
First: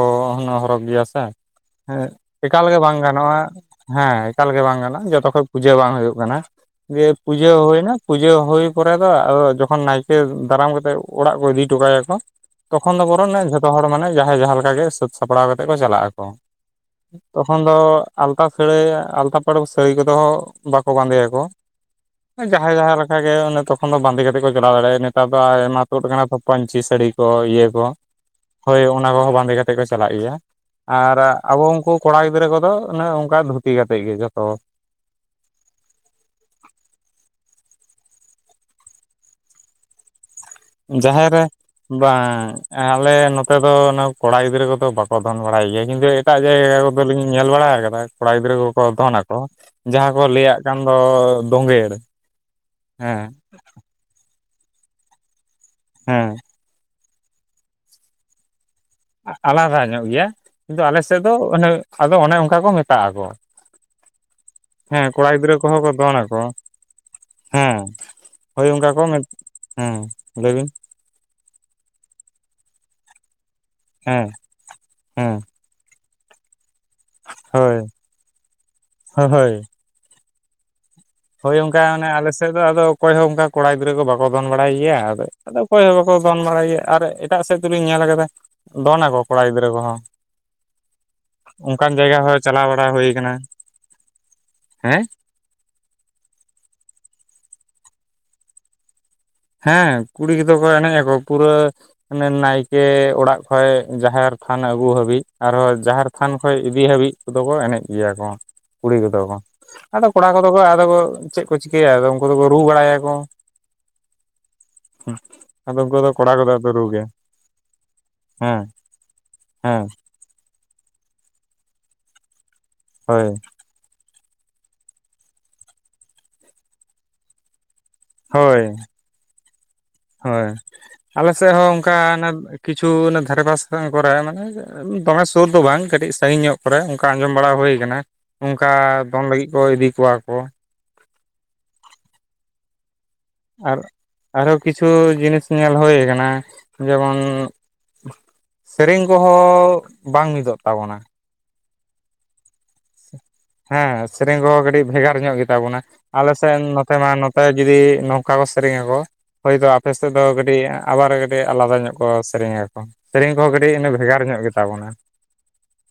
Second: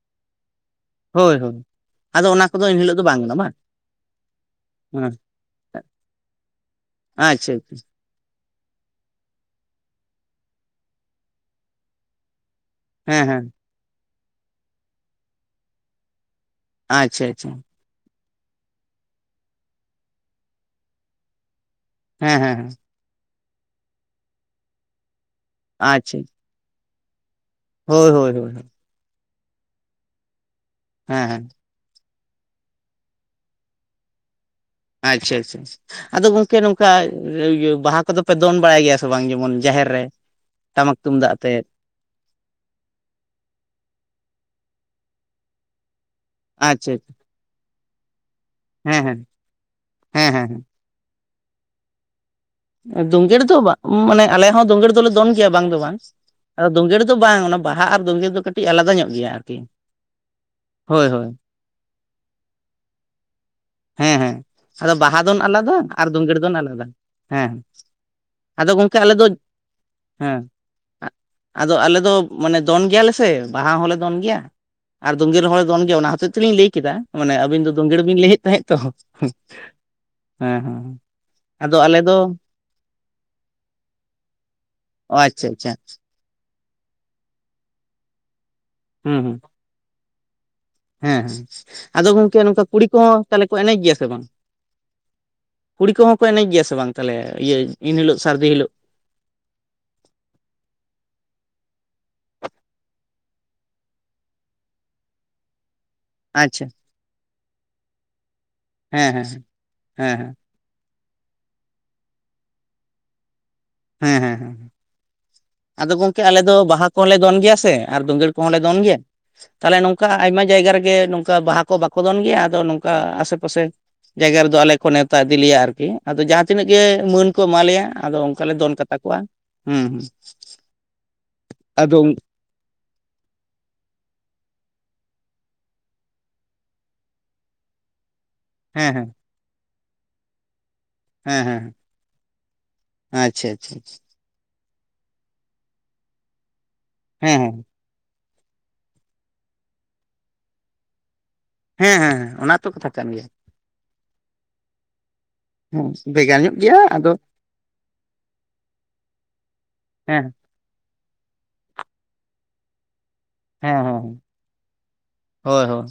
ᱦᱚᱨᱚᱜᱽ ᱜᱮᱭᱟ ᱥᱮ ᱦᱳᱭ ᱦᱳᱭ ᱦᱮᱸ᱾ ᱟᱫᱚ ᱚᱱᱟ ᱠᱚᱫᱚ ᱮᱠᱟᱞᱜᱮ ᱵᱟᱝ ᱮᱱᱦᱤᱞᱳᱜ ᱫᱚ ᱜᱟᱱᱚᱜᱼᱟ ᱵᱟᱝ ᱦᱮᱸ ᱮᱠᱟᱞᱜᱮ ᱵᱟᱝ ᱦᱮᱸ ᱜᱟᱱᱚᱜᱼᱟ ᱡᱚᱛᱚ ᱠᱷᱚᱭ ᱯᱩᱡᱟᱹ ᱵᱟᱝ ᱦᱩᱭᱩᱜ ᱠᱟᱱᱟ᱾ ᱡᱮ ᱯᱩᱡᱟᱹ ᱟᱪᱪᱷᱟ ᱦᱚᱸ ᱟᱪᱪᱷᱟ ᱦᱳᱭᱱᱟ ᱯᱩᱡᱟᱹ ᱦᱳᱭ ᱯᱚᱨᱮ ᱫᱚ ᱟᱫᱚ ᱡᱚᱠᱷᱚᱱ ᱱᱟᱭᱠᱮ ᱫᱟᱨᱟᱢ ᱠᱟᱛᱮᱫ ᱚᱲᱟᱜ ᱠᱚ ᱤᱫᱤ ᱦᱚᱴᱚ ᱠᱟᱭᱟᱠᱚ᱾ ᱛᱚᱠᱷᱚᱱ ᱫᱚ ᱦᱮᱸ ᱵᱚᱨᱚᱱ ᱦᱮᱸ ᱡᱷᱚᱛᱚ ᱦᱚᱲ ᱢᱟᱱᱮ ᱡᱟᱦᱟᱸᱭ ᱡᱟᱦᱟᱸ ᱞᱮᱠᱟ ᱜᱮ ᱥᱟᱹᱛ ᱥᱟᱯᱲᱟᱣ ᱠᱟᱛᱮᱜ ᱠᱚ ᱪᱟᱞᱟᱜ ᱟᱠᱚ, ᱟᱪᱪᱷᱟ ᱟᱪᱪᱷᱟ ᱛᱚᱠᱷᱚᱱ ᱫᱚ ᱟᱞᱛᱟ ᱥᱟᱹᱲᱟᱹᱭ ᱟᱞᱛᱟ ᱯᱟᱲᱟᱹ ᱥᱟᱹᱲᱤ ᱠᱚᱫᱚ ᱵᱟᱠᱚ ᱵᱟᱸᱫᱮᱭᱟᱠᱚ ᱦᱮᱸ ᱦᱮᱸ ᱦᱮᱸ ᱡᱟᱦᱟᱸᱭ ᱡᱟᱦᱟᱸ ᱞᱮᱠᱟᱜᱮ ᱚᱱᱮ ᱛᱚᱠᱷᱚᱱ ᱫᱚ ᱵᱟᱸᱫᱮ ᱠᱟᱛᱮᱜ ᱠᱚ ᱪᱟᱞᱟᱣ ᱫᱟᱲᱮᱭᱟᱜᱼᱟ ᱱᱮᱛᱟᱨ ᱫᱚ ᱟᱭᱢᱟ ᱛᱳᱫ ᱟᱪᱪᱷᱟ ᱠᱟᱱᱟ ᱛᱚ᱾ ᱯᱟᱧᱪᱤ ᱥᱟᱲᱤ ᱠᱚ ᱤᱭᱟᱹ ᱠᱚ ᱦᱳᱭ ᱦᱳᱭ ᱦᱮᱸ ᱦᱳᱭ ᱚᱱᱟ ᱠᱚᱦᱚᱸ ᱵᱟᱸᱫᱮ ᱠᱟᱛᱮᱫ ᱠᱚ ᱪᱟᱞᱟᱜ ᱜᱮᱭᱟ, ᱟᱨ ᱦᱮᱸ ᱟᱵᱚ ᱩᱱᱠᱩ ᱠᱚᱲᱟ ᱜᱤᱫᱽᱨᱟᱹ ᱠᱚᱫᱚ ᱚᱱᱮ ᱚᱱᱠᱟ ᱫᱷᱩᱛᱤ ᱠᱟᱛᱮᱫ ᱜᱮ ᱡᱚᱛᱚ᱾ ᱟᱪᱪᱷᱟ ᱟᱪᱪᱷᱟ ᱪᱷᱟ᱾ ᱟᱫᱚ ᱜᱚᱝᱠᱮ ᱱᱚᱝᱠᱟ ᱤᱭᱟᱹ ᱵᱟᱦᱟ ᱠᱚᱫᱚ ᱯᱮ ᱫᱚᱱ ᱵᱟᱲᱟᱭ ᱜᱮᱭᱟ ᱥᱮ ᱵᱟᱝ ᱡᱮᱢᱚᱱ ᱡᱟᱦᱮᱨ ᱨᱮ? ᱴᱟᱢᱟᱠ ᱛᱩᱢᱫᱟᱜ ᱡᱟᱦᱮᱨ ᱨᱮ ᱟᱛᱮᱫ ᱵᱟᱝ ᱟᱞᱮ ᱱᱚᱛᱮ ᱫᱚ ᱚᱱᱟ ᱠᱚᱲᱟ ᱜᱤᱫᱽᱨᱟᱹ ᱠᱚᱫᱚ ᱵᱟᱠᱚ ᱫᱚᱱ ᱵᱟᱲᱟᱭ ᱜᱮᱭᱟ᱾ ᱧᱤᱫᱟᱹ ᱮᱴᱟᱜ ᱡᱟᱭᱜᱟ ᱟᱪᱪᱷᱟ ᱟᱪᱪᱷᱟ ᱠᱚᱫᱚᱞᱤᱧ ᱧᱮᱞ ᱵᱟᱲᱟ ᱠᱟᱫᱟ ᱠᱚᱲᱟ ᱜᱤᱫᱽᱨᱟᱹ ᱠᱚᱠᱚ ᱦᱮᱸ ᱫᱚᱱᱟᱠᱚ ᱡᱟᱦᱟᱸ ᱠᱚ ᱦᱮᱸ ᱦᱮᱸ ᱞᱮᱭᱟᱜ ᱦᱮᱸ ᱠᱟᱱ ᱫᱚ ᱫᱳᱸᱜᱮ ᱮᱲᱮ ᱫᱳᱸᱜᱮᱲ ᱫᱚ ᱵᱟ ᱢᱟᱱᱮ ᱟᱞᱮ ᱦᱚᱸ ᱫᱳᱸᱜᱮᱲ ᱫᱚᱞᱮ ᱫᱚᱱ ᱜᱮᱭᱟ ᱵᱟᱝ ᱫᱚ ᱵᱟᱝ ᱦᱮᱸ ᱟᱫᱚ ᱫᱳᱸᱜᱮᱲ ᱫᱚ, ᱫᱚ ᱵᱟᱝ ᱚᱱᱟ ᱵᱟᱦᱟ ᱟᱨ ᱫᱳᱸᱜᱮᱲ ᱫᱚ ᱠᱟᱴᱤᱜ ᱟᱞᱟᱫᱟ ᱧᱚᱜ ᱜᱮᱭᱟ ᱟᱨᱠᱤ ᱟᱞᱟᱫᱟ ᱧᱚᱜ ᱜᱮᱭᱟ ᱠᱤᱱᱛᱩ ᱟᱞᱮ ᱦᱳᱭ ᱥᱮᱫ ᱦᱳᱭ ᱫᱚ ᱚᱱᱮ ᱟᱫᱚ ᱚᱱᱮ ᱚᱱᱠᱟ ᱠᱚ ᱢᱮᱛᱟᱜᱼᱟ ᱠᱚ᱾ ᱦᱮᱸ ᱦᱮᱸ ᱟᱫᱚ ᱵᱟᱦᱟ ᱫᱚᱱ ᱟᱞᱟᱫᱟ ᱠᱚᱦᱚᱸ ᱠᱚ ᱟᱨ ᱫᱳᱸᱜᱮᱲ ᱟᱠᱚ ᱫᱚᱱ ᱟᱞᱟᱫᱟ᱾ ᱦᱮᱸ ᱦᱮᱸ ᱦᱳᱭ ᱟᱫᱚ ᱚᱱᱠᱟ ᱜᱚᱝᱠᱮ ᱠᱚ ᱟᱞᱮ ᱦᱮᱸ ᱫᱚ ᱦᱮᱸ, ᱞᱟᱹᱭ ᱵᱤᱱ ᱟᱫᱚ ᱟᱞᱮ ᱫᱚ ᱢᱟᱱᱮ ᱫᱚᱱ ᱜᱮᱭᱟᱞᱮ ᱥᱮ ᱵᱟᱦᱟ ᱦᱚᱸᱞᱮ ᱫᱚᱱ ᱦᱮᱸ ᱜᱮᱭᱟ ᱟᱨ ᱦᱮᱸ ᱫᱳᱸᱜᱮᱲ ᱦᱚᱞ ᱫᱚᱱ ᱜᱮᱭᱟ ᱚᱱᱟ ᱦᱚᱛᱮᱡ ᱛᱮᱞᱤᱧ ᱞᱟᱹᱭ ᱠᱮᱫᱟ ᱢᱟᱱᱮ ᱟᱵᱤᱱ ᱫᱚ ᱦᱳᱭ ᱫᱳᱸᱜᱮᱲ ᱵᱤᱱ ᱞᱟᱹᱭᱮᱫ ᱛᱟᱦᱮᱸᱜ ᱛᱚ᱾ ᱦᱳᱭ ᱦᱮᱸ ᱦᱮᱸ᱾ ᱦᱳᱭ ᱚᱱᱠᱟ ᱚᱱᱮ ᱟᱞᱮ ᱥᱮᱫ ᱫᱚ ᱟᱫᱚ ᱚᱠᱚᱭ ᱦᱚᱸ ᱚᱱᱠᱟ ᱠᱚᱲᱟ ᱜᱤᱫᱽᱨᱟᱹ ᱠᱚ ᱵᱟᱠᱚ ᱫᱚᱱ ᱵᱟᱲᱟᱭ ᱜᱮᱭᱟ ᱚ ᱟᱫᱚ ᱟᱪᱪᱷᱟ ᱟᱫᱚ ᱟᱪᱪᱷᱟ ᱚᱠᱚᱭ ᱦᱚᱸ ᱠᱚ ᱫᱚᱱ ᱵᱟᱲᱟᱭ ᱜᱮᱭᱟ ᱟᱨ ᱮᱴᱟᱜ ᱥᱮᱫ ᱫᱚᱞᱤᱧ ᱧᱮᱞ ᱠᱟᱫᱟ ᱫᱚᱱ ᱦᱩᱸ ᱟᱠᱚ ᱦᱩᱸ ᱠᱚᱲᱟ ᱜᱤᱫᱽᱨᱟᱹ ᱠᱚᱦᱚᱸ᱾ ᱦᱮᱸ, ᱚᱱᱠᱟᱱ ᱟᱫᱚ ᱡᱟᱭᱜᱟ ᱦᱚᱸ ᱜᱚᱝᱠᱮ ᱱᱚᱝᱠᱟ ᱪᱟᱞᱟᱣ ᱵᱟᱲᱟ ᱠᱩᱲᱤ ᱦᱩᱭ ᱠᱚᱦᱚᱸ ᱠᱟᱱᱟ ᱛᱟᱦᱞᱮ ᱠᱚ ᱮᱱᱮᱡᱽ ᱜᱮᱭᱟ ᱥᱮ ᱵᱟᱝ? ᱦᱮᱸ ᱠᱩᱲᱤ ᱠᱚᱦᱚᱸ ᱠᱚ ᱮᱱᱮᱡᱽ ᱜᱮᱭᱟ ᱥᱮ ᱵᱟᱝ ᱛᱟᱦᱚᱞᱮ, ᱤᱭᱟᱹ ᱤᱱ ᱦᱤᱞᱳᱜ ᱥᱟᱨᱫᱤ ᱦᱤᱞᱳᱜ? ᱦᱮᱸ ᱠᱩᱲᱤ ᱠᱮᱫᱚ ᱠᱚ ᱮᱱᱮᱡᱽ ᱟᱠᱚ᱾ ᱯᱩᱨᱟᱹᱼᱼ ᱟᱱᱮ ᱱᱟᱭᱠᱮ ᱚᱲᱟᱜ ᱠᱷᱚᱡ ᱡᱟᱦᱮᱨ ᱛᱷᱟᱱ ᱟᱹᱜᱩ ᱦᱟᱹᱵᱤᱡ᱾ ᱟᱨᱦᱚᱸ ᱡᱟᱦᱮᱨᱼᱼ ᱛᱷᱟᱱ ᱠᱷᱚᱡ ᱟᱪᱪᱷᱟ ᱤᱫᱤ ᱦᱟᱹᱵᱤᱡ ᱠᱚᱫᱚ ᱠᱚ ᱮᱱᱮᱡᱽ ᱜᱮᱭᱟ ᱾ ᱠᱚ ᱠᱩᱲᱤ ᱦᱮᱸ ᱜᱤᱫᱽᱨᱟᱹ ᱦᱮᱸ ᱠᱚᱫᱚ ᱠᱚ᱾ ᱟᱫᱚ ᱦᱮᱸ ᱠᱚᱲᱟ ᱦᱮᱸ ᱠᱚᱫᱚᱼᱼ ᱟᱫᱚ ᱠᱚ ᱪᱮᱫ ᱠᱚ ᱪᱤᱠᱟᱹᱭᱟ᱾ ᱟᱫᱚ ᱩᱱᱠᱩ ᱫᱚ ᱠᱚ ᱨᱩ ᱵᱟᱲᱟᱭ ᱟᱠᱚ᱾ ᱦᱮᱸ, ᱦᱮᱸ, ᱦᱮᱸ᱾ [unintelligible] ᱟᱫᱚ ᱜᱚᱝᱠᱮ ᱠᱚᱲᱟ ᱟᱞᱮ ᱠᱚᱫᱚ ᱫᱚ ᱠᱚ ᱨᱩ ᱵᱟᱦᱟ ᱠᱚᱦᱚᱸ ᱞᱮ ᱫᱚᱱ ᱜᱮᱭᱟ ᱥᱮ ᱾ ᱟᱨ ᱫᱳᱸᱜᱮᱲ ᱠᱚᱦᱚᱸ ᱞᱮ ᱦᱮᱸ ᱫᱚᱱ ᱜᱮᱭᱟ᱾ ᱛᱟᱦᱚᱞᱮ ᱦᱮᱸ ᱱᱚᱝᱠᱟᱼᱼ ᱟᱭᱢᱟ ᱡᱟᱭᱜᱟ ᱨᱮᱜᱮ ᱱᱚᱝᱠᱟ ᱵᱟᱦᱟ ᱠᱚ ᱵᱟᱠᱚ ᱫᱚᱱ ᱜᱮᱭᱟ ᱾ ᱟᱫᱚ ᱱᱚᱝᱠᱟ ᱦᱳᱭ ᱟᱥᱮ ᱯᱟᱥᱮᱼᱼ ᱡᱟᱭᱜᱟ ᱨᱮᱫᱚ ᱟᱞᱮ ᱠᱚ ᱱᱮᱣᱛᱟ ᱤᱫᱤ ᱞᱮᱭᱟ ᱟᱨᱠᱤ᱾ ᱟᱫᱚ ᱡᱟᱦᱟᱸ ᱛᱤᱱᱟᱹᱜ ᱜᱮ ᱢᱟᱹᱱᱼᱼ ᱠᱚ ᱮᱢᱟ ᱞᱮᱭᱟ᱾ ᱟᱫᱚ ᱚᱱᱠᱟ ᱞᱮ ᱦᱳᱭ ᱫᱚᱱ ᱠᱟᱛᱟ ᱠᱚᱣᱟ᱾ ᱦᱩᱸ ᱦᱳᱭ ᱟᱞᱮ ᱥᱮ ᱦᱚᱸ ᱚᱱᱠᱟ᱾ ᱟᱫᱚ ᱠᱤᱪᱷᱩ ᱚᱱᱮ ᱫᱷᱟᱨᱮ ᱯᱟᱥ ᱠᱚᱨᱮ [unintelligible] ᱢᱟᱱᱮ ᱫᱚᱢᱮ ᱥᱳᱨ ᱫᱚ ᱵᱟᱝ, ᱠᱟᱹᱴᱤᱡ ᱥᱟᱸᱜᱤᱧ ᱧᱚᱜ ᱠᱚᱨᱮ ᱚᱱᱠᱟ ᱟᱸᱡᱚᱢ ᱵᱟᱲᱟ ᱦᱳᱭ ᱠᱟᱱᱟ᱾ ᱚᱱᱠᱟ ᱦᱮᱸ ᱦᱮᱸ ᱫᱚᱱ ᱞᱟᱹᱜᱤᱫ ᱠᱚ ᱤᱫᱤ ᱠᱚᱣᱟ ᱠᱚ᱾ ᱦᱮᱸ, ᱦᱮᱸ᱾ ᱟᱪᱪᱷᱟ ᱟᱪᱪᱷᱟ ᱟᱨ, ᱟᱨᱦᱚᱸ ᱠᱤᱪᱷᱩ ᱡᱤᱱᱤᱥ ᱧᱮᱞ ᱦᱳᱭ ᱠᱟᱱᱟ᱾ ᱡᱮᱢᱚᱱᱼᱼ ᱦᱮᱸ ᱦᱮᱸ ᱥᱮᱨᱮᱧ ᱠᱚᱦᱚᱸ ᱵᱟᱝ ᱢᱤᱫᱚᱜ ᱛᱟᱵᱚᱱᱟ᱾ ᱦᱮᱸ, ᱦᱮᱸ, ᱦᱮᱸ ᱚᱱᱟᱛ ᱦᱮᱸ, ᱥᱮᱨᱮᱝ ᱠᱚᱦᱚᱸ ᱠᱟᱴᱤᱡ ᱵᱷᱮᱜᱟᱨ ᱧᱚᱜ ᱜᱮᱛᱟ ᱵᱚᱱᱟ᱾ ᱦᱮᱸ ᱟᱞᱮ ᱵᱷᱮᱜᱟᱨ ᱧᱚᱜ ᱥᱮᱫ ᱜᱮᱭᱟ ᱱᱚᱛᱮ ᱢᱟ, ᱟᱫᱚ ᱱᱚᱛᱮ ᱡᱩᱫᱤ ᱱᱚᱝᱠᱟ ᱠᱚ ᱥᱮᱨᱮᱧ ᱟᱠᱚ ᱾ᱦᱳᱭᱛᱚ ᱟᱯᱮ ᱥᱮᱫ ᱦᱮᱸ ᱫᱚ ᱠᱟᱴᱤᱡᱼᱼ ᱟᱵᱟᱨ ᱠᱟᱴᱤᱡ ᱟᱞᱟᱫᱟ ᱧᱚᱜ ᱠᱚ ᱥᱮᱨᱮᱧ ᱟᱠᱚ᱾ ᱥᱮᱨᱮᱧ ᱠᱚᱦᱚᱸ ᱠᱟᱹᱴᱤᱡ ᱦᱮᱸ ᱮᱱᱮ ᱵᱷᱮᱜᱟᱨ ᱦᱮᱸ ᱧᱚᱜ ᱜᱮᱛᱟ ᱵᱚᱱᱟ᱾ ᱦᱳᱭ ᱦᱳᱭ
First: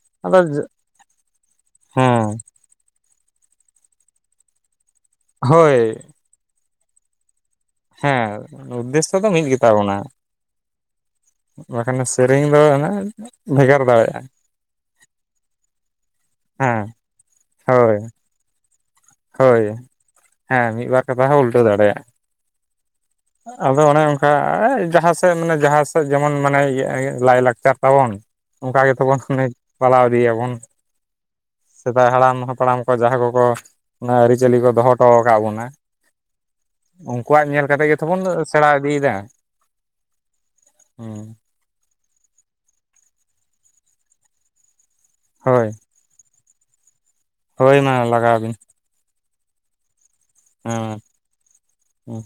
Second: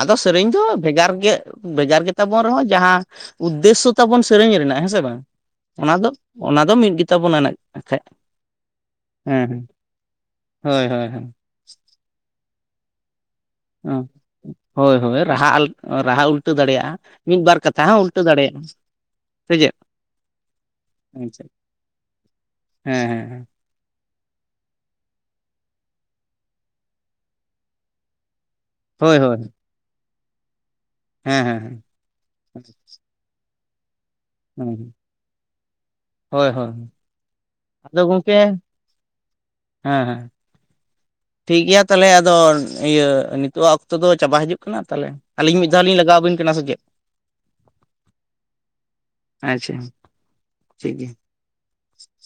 ᱟᱫᱚ ᱟᱫᱚᱼᱼ ᱥᱮᱨᱮᱧ ᱫᱚ ᱵᱷᱮᱜᱟᱨ ᱜᱮ, ᱵᱷᱮᱜᱟᱨ ᱜᱮ ᱛᱟᱵᱚᱱ ᱨᱮᱦᱚᱸ ᱡᱟᱦᱟᱸ ᱩᱫᱫᱮᱥᱥᱚ ᱛᱟᱵᱚᱱ ᱥᱮᱨᱮᱧ ᱨᱮᱱᱟᱜ ᱦᱮᱸ ᱥᱮ ᱵᱟᱝ᱾ ᱚᱱᱟ ᱦᱳᱭ ᱫᱚ, ᱚᱱᱟ ᱫᱚ ᱢᱤᱫ ᱜᱮᱛᱟ ᱵᱚᱱᱟ [unintelligible] ᱦᱮᱸ ᱩᱫᱫᱮᱥᱥᱚ ᱫᱚ ᱢᱤᱫ ᱜᱮᱛᱟ ᱵᱚᱱᱟ᱾ ᱦᱳᱭ, ᱦᱳᱭ, ᱦᱳᱭ᱾ ᱵᱟᱠᱷᱟᱱ ᱥᱮᱨᱮᱧ ᱚᱱᱮ ᱵᱷᱮᱜᱟᱨ ᱚ ᱫᱟᱲᱮᱭᱟᱜᱼᱟ᱾ ᱦᱳᱭ, ᱦᱳᱭ, ᱨᱟᱦᱟ, ᱨᱟᱦᱟ ᱩᱞᱴᱟᱹ ᱦᱮᱸ ᱫᱟᱲᱮᱭᱟᱜᱼᱟ᱾ ᱢᱤᱫ ᱵᱟᱨ ᱠᱟᱛᱷᱟ ᱦᱳᱭ ᱦᱚᱸ ᱩᱞᱴᱟᱹ ᱫᱟᱲᱮᱭᱟᱜᱼᱟ᱾ ᱥᱮ ᱦᱳᱭ, ᱪᱮᱫ ᱦᱮᱸ ᱢᱤᱫ ᱵᱟᱨ ᱠᱟᱛᱷᱟ ᱟᱪᱪᱷᱟ ᱦᱚᱸ ᱩᱞᱴᱟᱹᱣ ᱫᱟᱲᱮᱭᱟᱜᱼᱟ᱾ ᱦᱮᱸ, ᱦᱮᱸ, ᱦᱮᱸ᱾ ᱟᱫᱚ ᱚᱱᱮ ᱚᱝᱠᱟ᱾ ᱡᱟᱦᱟᱸ ᱥᱮᱫ ᱢᱟᱱᱮ ᱡᱟᱦᱟᱸ ᱥᱮᱫ ᱡᱮᱢᱚᱱ ᱢᱟᱱᱮ ᱤᱭᱟᱹ ᱞᱟᱭᱼᱞᱟᱠᱪᱟᱨ ᱛᱟᱵᱚᱱ᱾ ᱚᱝᱠᱟ ᱜᱮ ᱦᱳᱭ ᱛᱚᱵᱚᱱ ᱦᱳᱭ ᱚᱱᱮ ᱯᱟᱞᱟᱣ ᱤᱫᱤᱭ ᱟᱵᱚᱱ᱾ ᱦᱮᱸ, ᱦᱮᱸ᱾ ᱦᱮᱸ ᱥᱮᱫᱟᱭ ᱦᱟᱲᱟᱢ ᱦᱟᱯᱲᱟᱢ ᱠᱚ ᱡᱟᱦᱟᱸᱭ ᱠᱚᱠᱚ, ᱚᱱᱮ ᱟᱹᱨᱤᱪᱟᱹᱞᱤ ᱠᱚ ᱫᱚᱦᱚᱴᱚᱣ ᱠᱟᱜ ᱵᱚᱱᱟ᱾ ᱦᱳᱭ ᱦᱳᱭ ᱩᱱᱠᱩᱣᱟᱜ ᱧᱮᱞ ᱠᱟᱛᱮᱫ ᱜᱮ ᱟᱫᱚ ᱛᱚ ᱵᱚᱱ ᱜᱚᱝᱠᱮ ᱥᱮᱬᱟ ᱤᱫᱤᱭ ᱫᱟ᱾ ᱦᱮᱸ ᱦᱮᱸ ᱦᱩᱸ᱾ ᱴᱷᱤᱠ ᱜᱮᱭᱟ ᱛᱟᱦᱚᱞᱮ ᱟᱫᱚ᱾ ᱤᱭᱟᱹ ᱱᱤᱛᱚᱜᱟᱜ ᱚᱠᱛᱚ ᱫᱚ ᱪᱟᱵᱟ ᱦᱤᱡᱩᱜ ᱠᱟᱱᱟ᱾ ᱛᱟᱦᱚᱞᱮ ᱟᱹᱞᱤᱧ ᱦᱳᱭ ᱢᱤᱫ ᱫᱷᱟᱣ ᱞᱤᱧ ᱞᱟᱜᱟᱣ ᱟᱵᱤᱱ [unintelligible] ᱥᱮ ᱪᱮᱫ᱾ ᱦᱳᱭ ᱢᱟ ᱞᱟᱜᱟᱣ ᱵᱤᱱ᱾ ᱟᱪᱪᱷᱟ᱾ ᱴᱷᱤᱠ ᱦᱮᱸ, ᱜᱮᱭᱟ ᱦᱩᱸ᱾